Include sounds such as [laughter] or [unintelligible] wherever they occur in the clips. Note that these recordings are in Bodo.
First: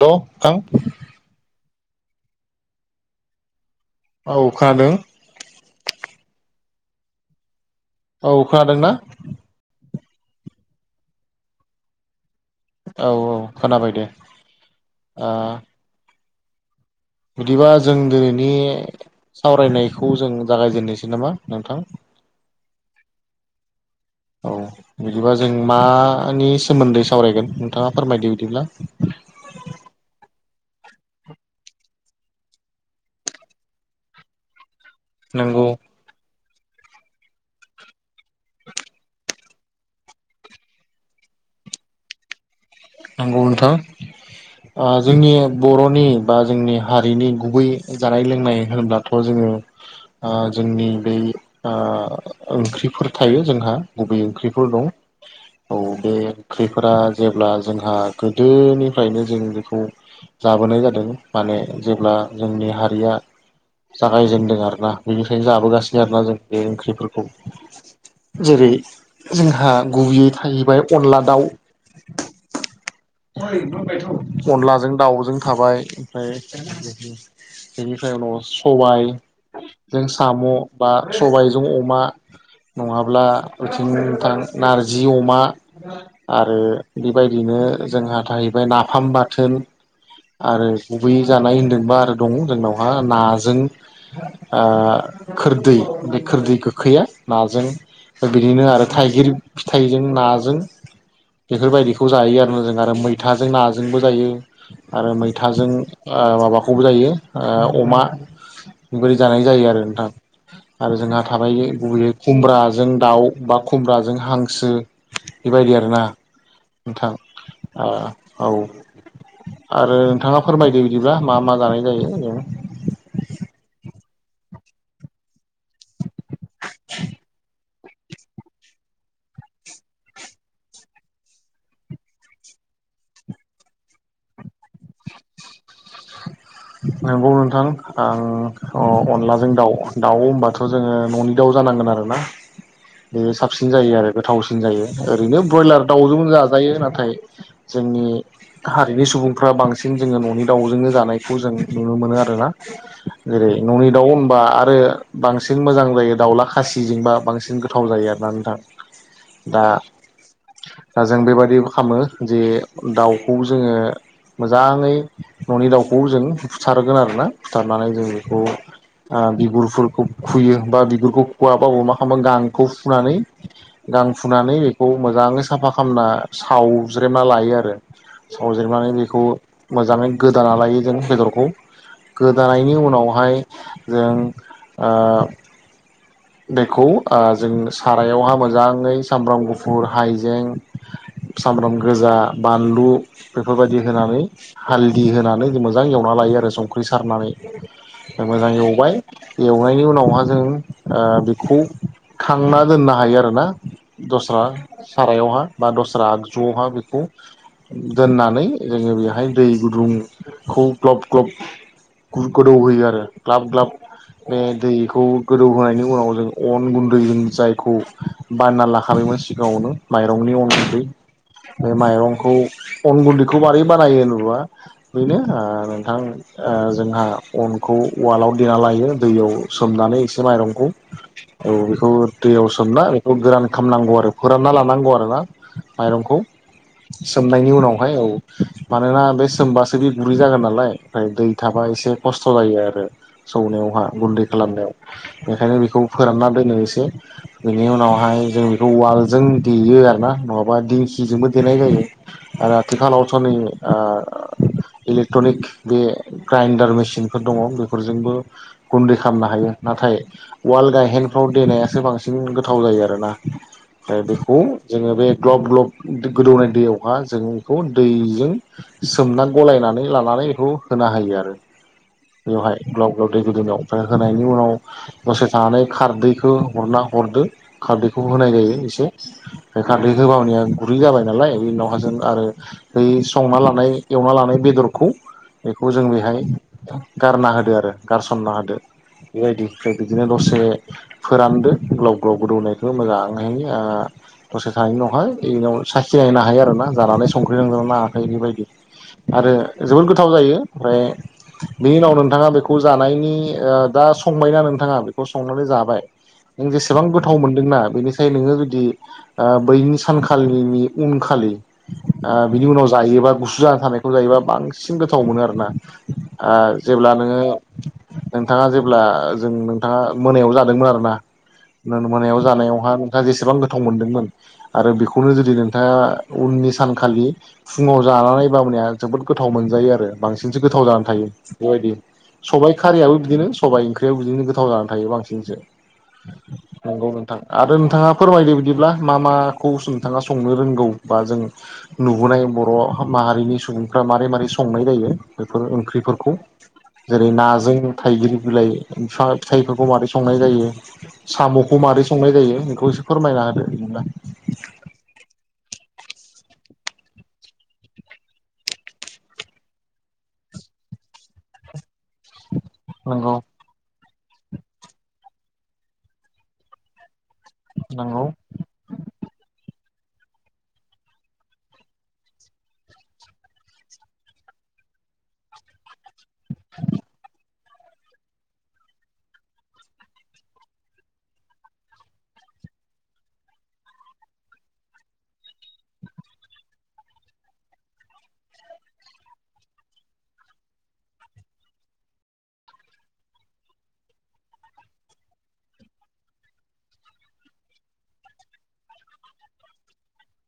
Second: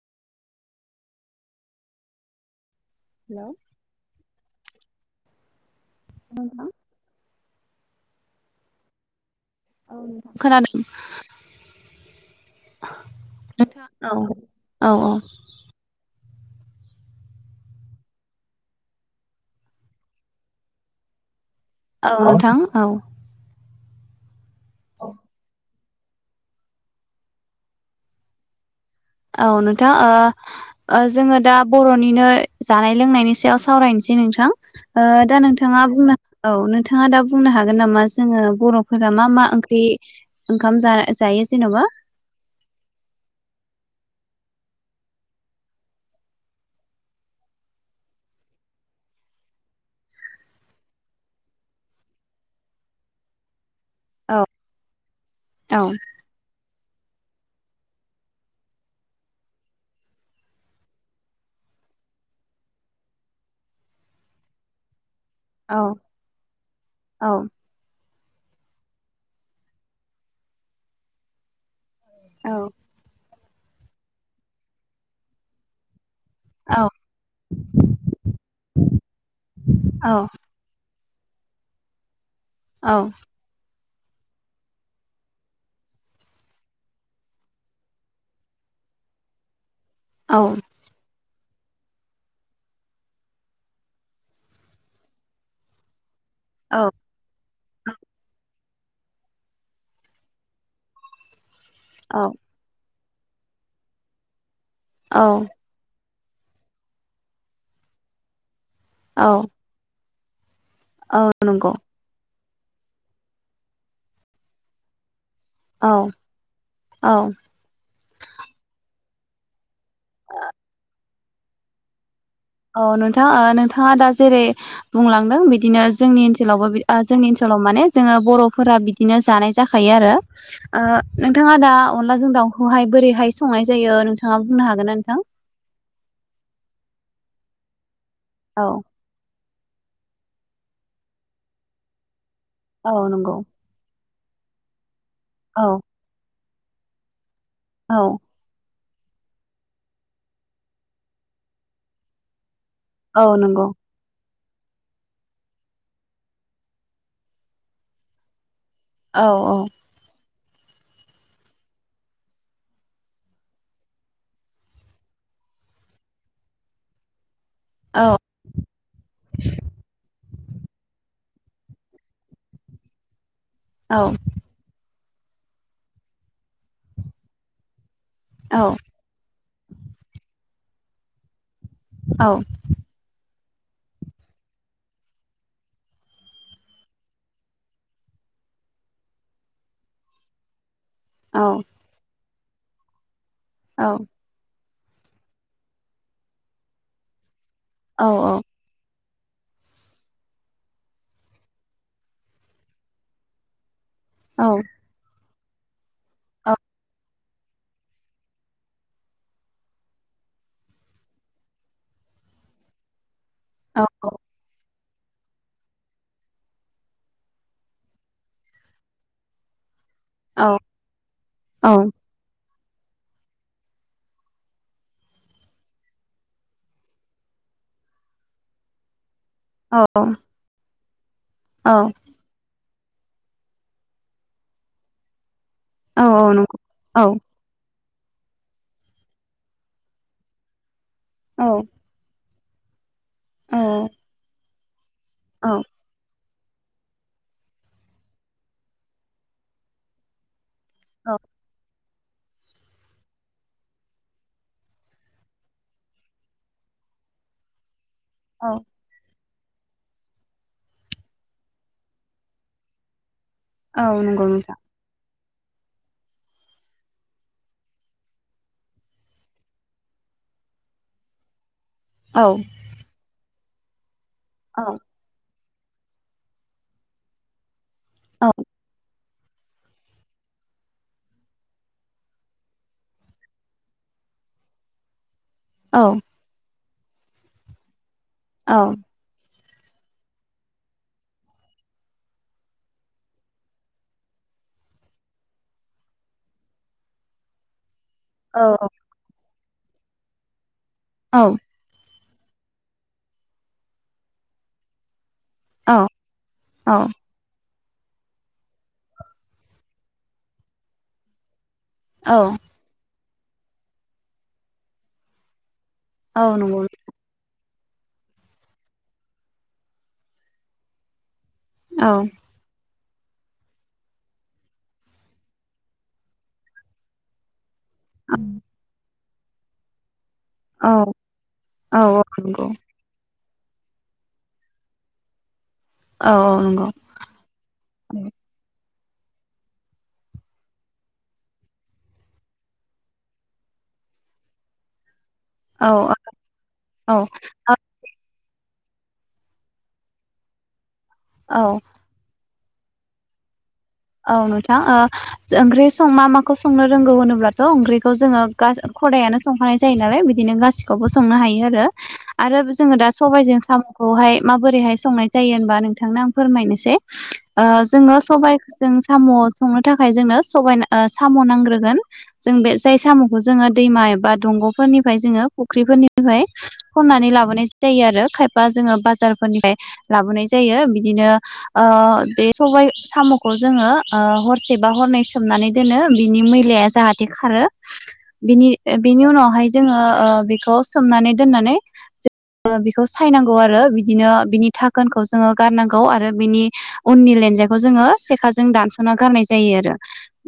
द' ओं हेलौ औ खोनादों नोंथां औ खोनादोंना? औ नोंथां खोनादों औ औ नोंथां खोनाबाय दे औ औ । ओ बिदिबा जों दिनैनि सावरायनायखौ जों जागायजेननोसै नामा नोंथां औ नोंथां औ औ बिदिबा जों मानि सोमोन्दै सावरायगोन नोंथाङा फोरमायदो बिदिब्ला औ नोंथां ओ ओ जोङो दा बर'निनो जानाय लोंनायनि सायाव सावरायनोसै नोंथां ओ दा नंगौ नोंथाङा बुंनो औ नोंथाङा दा बुंनो हागोन नामा जोङो बर'फोरा मा मा ओंख्रि ओंखाम जा जायो जेन'बा नंगौ नोंथां ओ जोंनि बर'नि बा जोंनि हारिनि गुबै जानाय लोंनाय होनोब्लाथ' जों ओ आ जोंनि बै ओ ओंख्रिफोर थायो जोंहा गुबै औ ओंख्रिफोर दं औ बे ओंख्रिफोरा जेब्ला जोंहा गोदोनिफ्रायनो जों बेखौ जाबोनाय जादों माने जेब्ला जोंनि हारिया जागायजेनदों आरोना बिनिखायनो औ जाबोगासिनो आरोना जों बे ओंख्रिफोरखौ औ । जेरै जोंहा गुबैयै थाहैबाय अनला-दाउ । औ [inaudible] अनलाजों दाउजों थाबाय ओमफ्राय बेनिफ्राय अबेनिफ्राय उनाव सबायजों औ साम' बा सबायजों अमा औ नङाब्ला थां नारजि अमा आरो बेबायदिनो जोंहा थाहैबाय नाफाम बाथोन औ आरो गुबै जानाय होन्दोंबा आरो दं जोंनावहा नाजों ओ खोरदै बे खोरदै गोखैया नाजों बिदिनो आरो थाइगिर फिथाइजों नाजों बेफोरबायदिखौ जायो आरोना जों आरो मैथाजों नाजोंबो जायो आरो औ मैथाजों ओ माबाखौबो जायो ओ अमा [inaudible] औ जानाय जायो आरो नोंथां आरो जोंहा औ थाबायो नंगौ गुबैयै खुमब्राजों दाउ बा खुमब्राजों हांसो बेबायदि औ आरोना नोंथां औ ओ औ आरो नोंथाङा फोरमायदो बिदिबा मा मा जानाय जायो [inaudible] औ नोंथां ओ नोंथाङा दा जेरै बुंलांदों बिदिनो जोंनि ओनसोलावबो बि जोंनि ओनसोल [inaudible] माने जोंङो बर'फोरा बिदिनो जानाय जाखायो आरो ओ नोंथाङा दा अनलाजों दाउ खौहाय बोरैहाय संनाय जायो नोंथाङा बुंनो हागोन ना नोंथां नोंगौ नोंथां औ ओ अ' अनलाजों दाउ दाउ होमबाथ' जोङो न'नि दाउ जानांगोन आरोना औ बेयो नंगौ साबसिन जायो आरो गोथावसिन जायो ओरैनो औ ब्रयलार दाउजों जाजायो नाथाय औ जोंनि हारिनि सुबुंफ्रा बांसिन जोङो न'नि दाउजोंनो जानायखौ जों नुनो मोनो आरोना औ जेरै नंगौ न'नि दाउ बा आरो बांसिन मोजां जायो दाउला खासिजोंबा बांसिन गोथाव जायो आरोना नोंथा औ औ दा जों बेबायाददिबो खामो जे दाउखौ जोङो मोजाङै न'नि दाउ खौ जों बुथारगोन आरो ना बुथारनानै जों औ बेखौ बिगुरफोरखौ खुयो बा बिगुरखौ खुवाबा अमाखावा गांखौ फुनानै औ गां फुनानै बेखौ मोजाङै साफा खालामना सावज्रेना लायो आरो औ सावजेनानै बेखौ मोजाङै गोदाना लायो जों बेदरखौ औ गोदानायनि उनावहाय जों दैखौ जों सारायावहा मोजाङै सामब्राम गुफुर हाइजें औ औ सामब्राम गोजा बानलु बेफोरबायदि होनानै हालददि होनानै जों मोजां एवना लायो आरो संख्रि औ सारनानै मोजां एवबाय एवनायनि उनावहा जों बेखौ खांना दोननो हायो आरोना दस्रा सारायावहा बा दस्रा आगजुआवहा बेखौ दोननानै जोङो बेहाय दै गुदुंखौ ग्लब ग्लब गोदौ होयो आरो ग्लाब ग्लाब औ बे दैखौ गोदौ होनाय बेनि उनाव जों अन गुन्दैजों जायखौ बानना लाखानायमोन सिगाङावनो माइरंनि औ अन गुन्दै औ बे माइरंखौ अन गुन्दैखौ मारै बानायो होना बेनो नोंथां जोंहा अन खौ उवालाव देना लायो दैयाव सोमनानै औ एसे माइरंखौ औ बेखौ दैयाव सोमना बेखौ गोरान खालामनांगौ आरो फोरानना लानांगौ आरो ना माइरंखौ नंगौ औ सोमनायनि उनाव माय औ मानोना बे सोमबासो बे गुरै जागोन नालाय ओफ्राय दै औ थाबा एसे खस्थ' खस्थ' जायो आरो सौनायावहा गुन्दै खालामनायाव औ बेखायनो बेखौ फोराननानै एसे बेनि उनावहाय जों बेखौ वालजों देयो आरोना नङाबा बा दिंखिजोंबो देनाय जायो आरो आथिखालावथ' नै इलेक्ट्रनिक बे ग्राइन्डार मेसिन मिसिनफोर दङ बेफोरजोंबो औ गुन्दै खालामनो हायो नाथाय- वाल गायहेनफ्राव देनायासो बांसिन गोथाव जायो आरो ना औ ओ नंगौ बेखौ नोंथां जोङो बे- ग्लब ग्लब गोदौनाय दैयावहा जों बेखौ दैजों सोमना गलायनानै लानानै बेखौ होना होयो आरो औ बेवहाय ग्लाब ग्लाब दै गुदङाव ओ होनायनि औ उनाव- जानाय खारदैखौ हरना हरदो खारदैखौ औ होनाय जायो एसे- बे खारदै गोबाबनिआ गुरै जाबाय नालाय बे उनावहाजों आरो दै संना लानाय एवना लानाय बे- बेदरखौ- बेखौ औ जों बेहाय गारना होदो आरो गारसनना होदो औ बेबायदि ओमफ्राय बिदिनो दसे फोरानदो ग्लाव ग्लाव गोदौनायखौ मोजाङैनो ओ- दसे थानाय उनावहाय बेनि सााखिनायहो हायो आरोना जानानै संख्रि नांगोन ना ओमफ्राय औ बेबायदि आरो जोबोद गोथाव जायो ओमफ्राय औ बेनि उनाव- नोंथाङा बेखौ जानायनि दा संबायना नोंथाङा बे बेखौ संनानै जाबाय औ नों जेसेबां औ गोथाव मोन्दोंना बेनिखाय नोङो जुदि बैनि सानखालिनि उनखालि ओ औ बिनि उनाव जायोबा गुसु जा थानायखौ जायोबा बांसिन गोथाव मोनो आरोना- आ औ नंगौ जेब्ला नोङो नोंथांङा जेब्ला- जों नोंथांङा मोनायाव जादोंमोन आरो ना औ नों मोनायाव जानायावहा जेसेबां गोथाव मोनदोंमोन आरो बेखौनो जुदि नोंथाङा उननि सानखालि- फुङाव जानानै बावनिया जोबोद गोथाव मोनजायो आरो बांसिनसो गोथाव जानानै औ थायो बेबायदि औ नंगौ सबाय खारियाबो बिदिनो सबाइ ओंख्रि बिदिनो गोथाव जानानै थायो बांसिनसो औ नंगौ नोंथां आरो नोंथाङा फोरमायदो बिदिब्ला मा मा माखौ नोंथाङा संनो रोंगौ बा जों नुबोनाय बर' माहारिनि सुबुंफ्रा- मारै मारोरै संनाय जायो बेफोर औ ओंख्रिफोरखौ औ जेरै नाजों थाइगिर बिलाइ- फिथाइफोरखौ माबोरै संनाय जायो औ साम'खौ मारै संनाय जायो- खौसो फोरमायना होदो! औ नोंथां ओ ओंख्रि सं मा माखौ संनो रोंगौ होनोब्लाथ' ओंख्रिखौ जोङो गा- खदायानो संखानाय जायो नालाय बिदिनो गासिखौबो संनो हायो आरो- आरो जोङो दा नंगौ सबाइजों साम'खौहाय माबोरैहाय संनाय- जायो होनबा नोंथांनो आं फोरमायनोसै जोङो नंगौ ओ सबाय जों साम' संनो थाखाय जोंनो सबाय साम' नांग्रोगोन जों बे जाय साम'खौ जोङो- दैमा एबा दंग'फोरनिफ्राय जोङो फुख्रिफोरनिफ्राय खननानै लाबोनाय जायो! जायो आरो खायफा जोङो बाजारफोरनिफ्राय लाबोनाय जायो बिदिनो ओ बे [unintelligible] साम' खौ जोङो ओ हरसे बा हरनै सोमनानै दोनो बिनि मैलाया जाहाथे खारो- बिनि बिनि उनावहाय जोङो ओ बेखौ सोमनानै दोननानै- बेखौ सायनांगौ आरो बिदिनो ओ बिनि थाखोनखौ जोङो गारनांगौ आरो बिनि उननि जेखौ जोङो- सेखा जों दानस'ना गारनाय जायो आरो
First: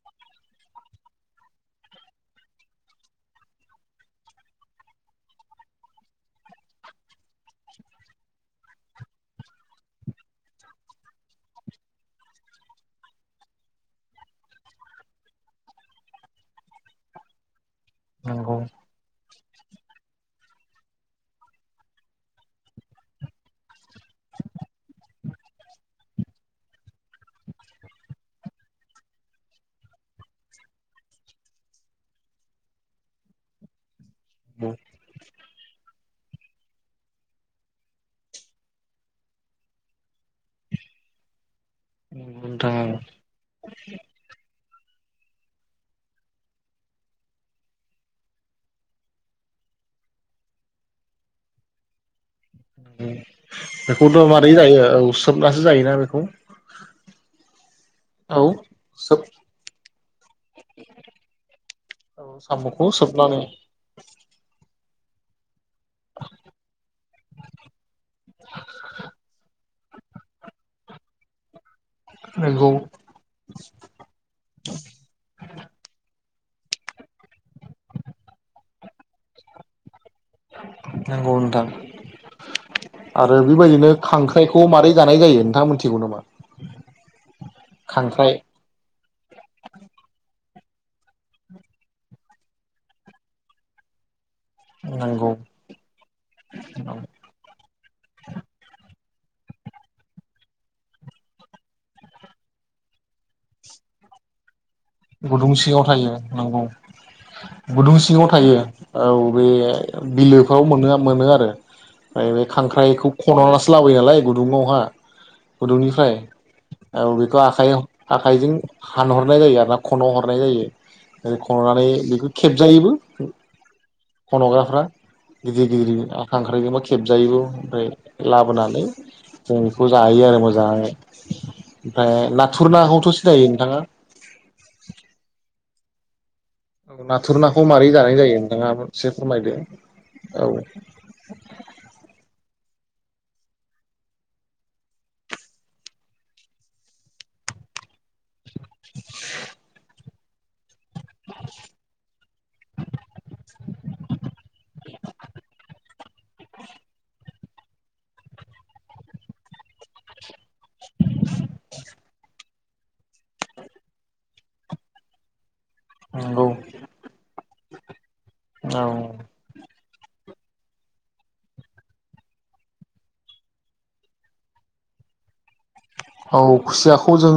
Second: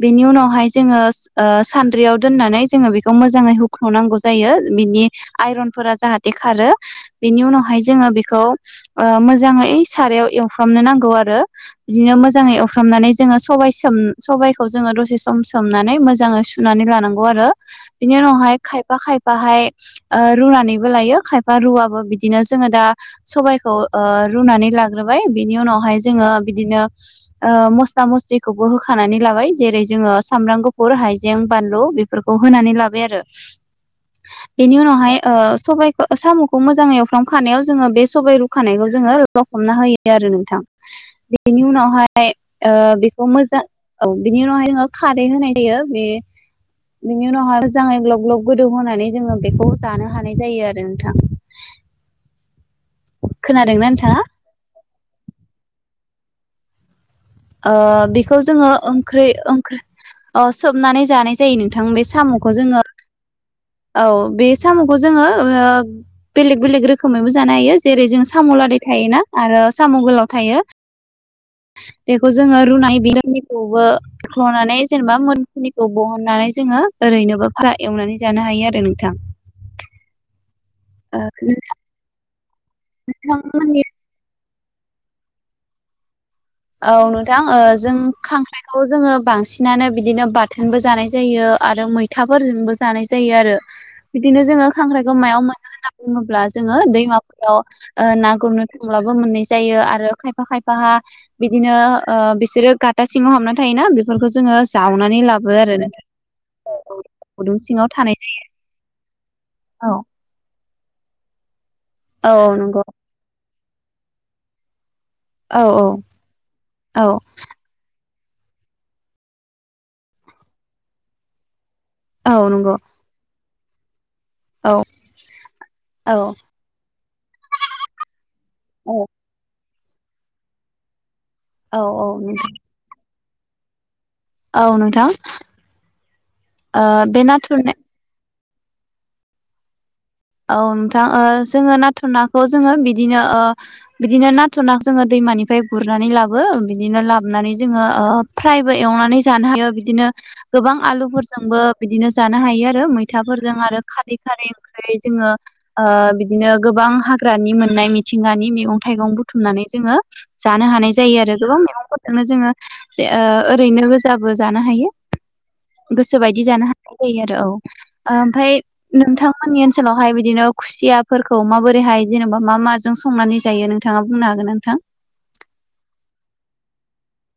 बेनि उनावहाय जोङो ओ सान्द्रियाव दोननानै जो बेखौ मोजाङै हुख्रनांगौ जायो बिनि आइरनफोरा जाहाथे खारो बिनि उनावाय जोङो बेखौ ओ मोजाङै सारायाव एफ्रामनो नांगौ आरो बिदिनो मोजाङै सुफ्रामनानै जोङो सब स सबायखौ जोङो दसे सम सोमनानै मोजाङै सुनानै लानांगौ आरो बिनि उनावहाय नंगौ खायफा खाय फाहाय रुनानैबो लायो खायफा रुवाबबो बिदिनो जोङो दा सबायाइखौ ओरुनानै लाग्रोबाय बिनि उनावहाय जोङो बिदिनो ओ मस्ला मस्लिखौबो होखानानै लाबाय जेरै जोङो सामब्राम गुफुर हाइजें बानलु बेफोरखौ होनानै ला आरो बेनि उनावहाय ओ स सबाइखौ साम'खौ मोजाङै एवफ्र्लां खानायाव जोङो बे सबबाय रुखानायखौ जोङो लखबना होयो आरो नोंथां बेनि उनावहाय ओ नोंथां बेखौ मोजां औ बिनि उनावहाय जोङो- खारै होनाय जायो बे- बेनि उनावहाय मोजाङै ग्लाब ग्लाब गोदौ होनोनानै जोङो बेखौ जानो हानाय जायो आरो नोंथां। [inaudible] खोनादोंना नोंथाङा बेखौथ' मारै जायो औ सोबनासो जायोना बेखौ। ओ बेखौ औ जोङो सोब ओंख्रि ओंख्रि औ सोबनानै जानाय जायो नोंथां बे औ साम'खौ जोङो सोबनानै औ बे साम'खौ जोङो ओ। बेलेग बेलेग रोखोमैबो जानो हायो जेरै जों साम' लादाय थायोना आरो। साम'गोलाव थायो। बेखौ जोङो नंगौ रुनाय [unintelligible] बख्ल'नानै जेनेबा मोनफुनिखौ बन नानै जोङो ओरैनोबो बा फ्राय एवनानै जानो हायो आरो नोंथां। ओ नंगौ नोंथां आरो नोंथांमोननि बेबायदिनो खां फिथाइखौ मारै जानाय जायो नोंथाङा मोनथिगौ नामा। औ नोंथां जों खांख्राइ खांख्राइखौ जोङो बांसिनानो बिदिनो बार बिथोनबो जानाय जायो आरो मैथाफोरजोंबो जानाय जायो आरो। बिदिनो जोङो खांख्राइखौ नंगौ मायाव मोनो होनना बुङोब्ला जोङो दैमाफोराव ओ ना गुरनो थाङो। अब्लाबो मोननाय जायो आरो खायफा खायफाहा। बिदिनो ओ बिसोरो गाथा सिङाव हाबना थायोना बेफोरखौ जोङो। जावनानै लाबो गुदुं आरो सिङाव नोंथां थायो नंगौ। गुदुं सिङाव थायो औ बे जायो औ बिलोफ्राव मोन मोनो आरो ओमफ्राय बे औ नंगौ खांख्राइखौ खन'नासो लाबोयो नालाय गुदुङावहा। औ औ गुदुंनिफ्राय औ बेखौ आखाइ आखाइजों हानहरनाय जायो आर ना। खन'हरनाय जायो आरो खन'नानै बेखौ औ नंगौ खेबजायोबो। औ खन'ग्राफ्रा गिदिर गिदिर औ आ ओख्रायजोंबा खेबजायोबो ओमफ्राय। लाबोनानै औ जों बेखौ जायो आरो मोजाङै। औ ओमफ्राय नोंथां नाथुर नाखौथ' सिनायो नोंथाङा। औ नोंथां ओ बे नाथुर नाखौ मारै जानाय जायो नोंथाङा एसे फोरमायदो। औ नोंथां जोङो नाथुर नाखौ। जोंङो बिदिनो ओ बिदिनो नाथुर ना जोंङो दैमानिफ्राय गुरनानै लाबो बिदिनो लाबोनानै। जोंङो फ्रायबो एवनानै जानो हायो बिदिनो गोबां‌ आलुफोरजोंबो बिदिनो जानो हायो आरो मैथाफोरजों आरो खारै-खारै ओं। फाय जोङो ओ। बिदिनो गोबां हाग्रानि मोननाय मिथिंगानि मैगं थाइगं बुथुमनानै जोङो। जानो हानाय जायो आरो गोबां मैगंफोरजोंनो जोङो। जे ओरैनो गोजाबो जानो हायो। गोसो बायदि नंगौ जानो हानाय जायो आरो औ ओमफाय औ नोंथां। नि ओनसोलावहाय बिदिनो खुसियाफोरखौ माबोरैहाय जेनेबा मा माजों संनानै जायो नोंथाङा बुंनो हागोन न। नोंथां। [unintelligible] औ खुसियाखौ जों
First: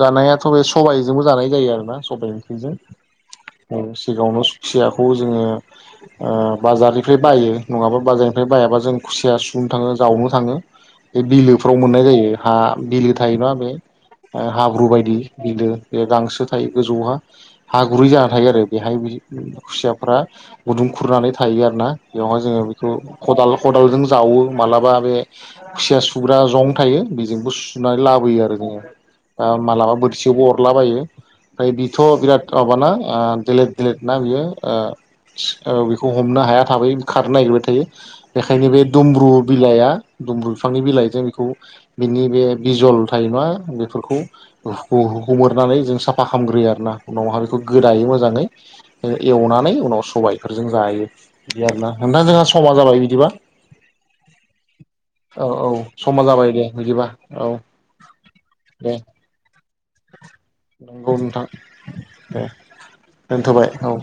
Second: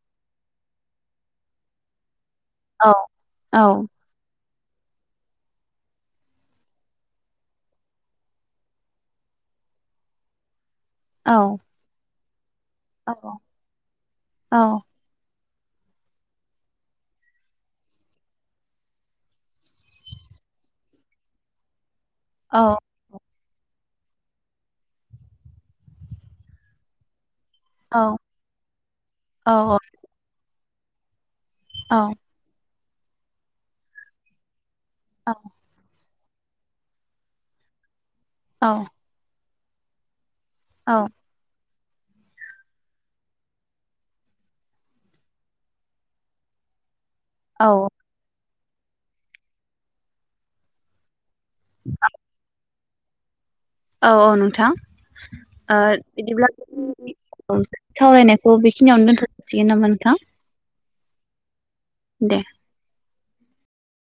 जानायाथ' बे सबायजोंबो जानाय जायो आरोना सबाय। थैजों औ औ सिगाङावनो सु खुसियाखौ जोङो। ओ बाजारनिफ्राय बायो नङाबा बाजारनिफ्राय बायाबा जों खुसिया सुनो थाङो जावनो थाङो। बे औ बिलोफ्राव मोननाय जायो हा बिलो औ थायो ना बे औ हाब्रु बायदि। बिलो बे गांसो थायो गोजौहा हागुरै जाना थायो आरो बेहाय खुसियाफ्रा। गुदुं खुरनानै थायो आरो ना बेवहाय औ जोङो बेखौ। खदाल-खदालजों जावो मालाबा बे खुसिया सुग्रा जं थायो बेजोंबो सु। औ नानै लाबोयो आरो जोङो दा मालाबा बोरसियावबो अरलाबायो। ओमफ्राय औ बिथ' बिराद माबाना ओ देलेद-देलेद ना बियो ओ बि। खौ हमनो हाया थाबै खारनो नागिरबाय थायो बेखायनो औ बे दमब्रु बिलाइआ। दमब्रु बिफांनि औ बिलाइजों बेखौ बिनि बे। बिजल थायो नङा बेफोरखौ हु हुखोमोरनानै जों साफा खालामग्रोयो आरोना। उनावहा बेखौ गोदायो मोजाङै एवनानै उनाव सबायफोरजों जायो बिदि आरोना नोंथां जोंहा समा जाबाय बिदिबा औ औ नोंथां औ औ ओ समा इदिब्ला जाबाय दे बिदिबा [unintelligible] औ सावरायनायखौ दे बेखिनियावनो दोनथजासिगोन नामा नोंथां? नंगौ नोंथां दे दोनथबाय औ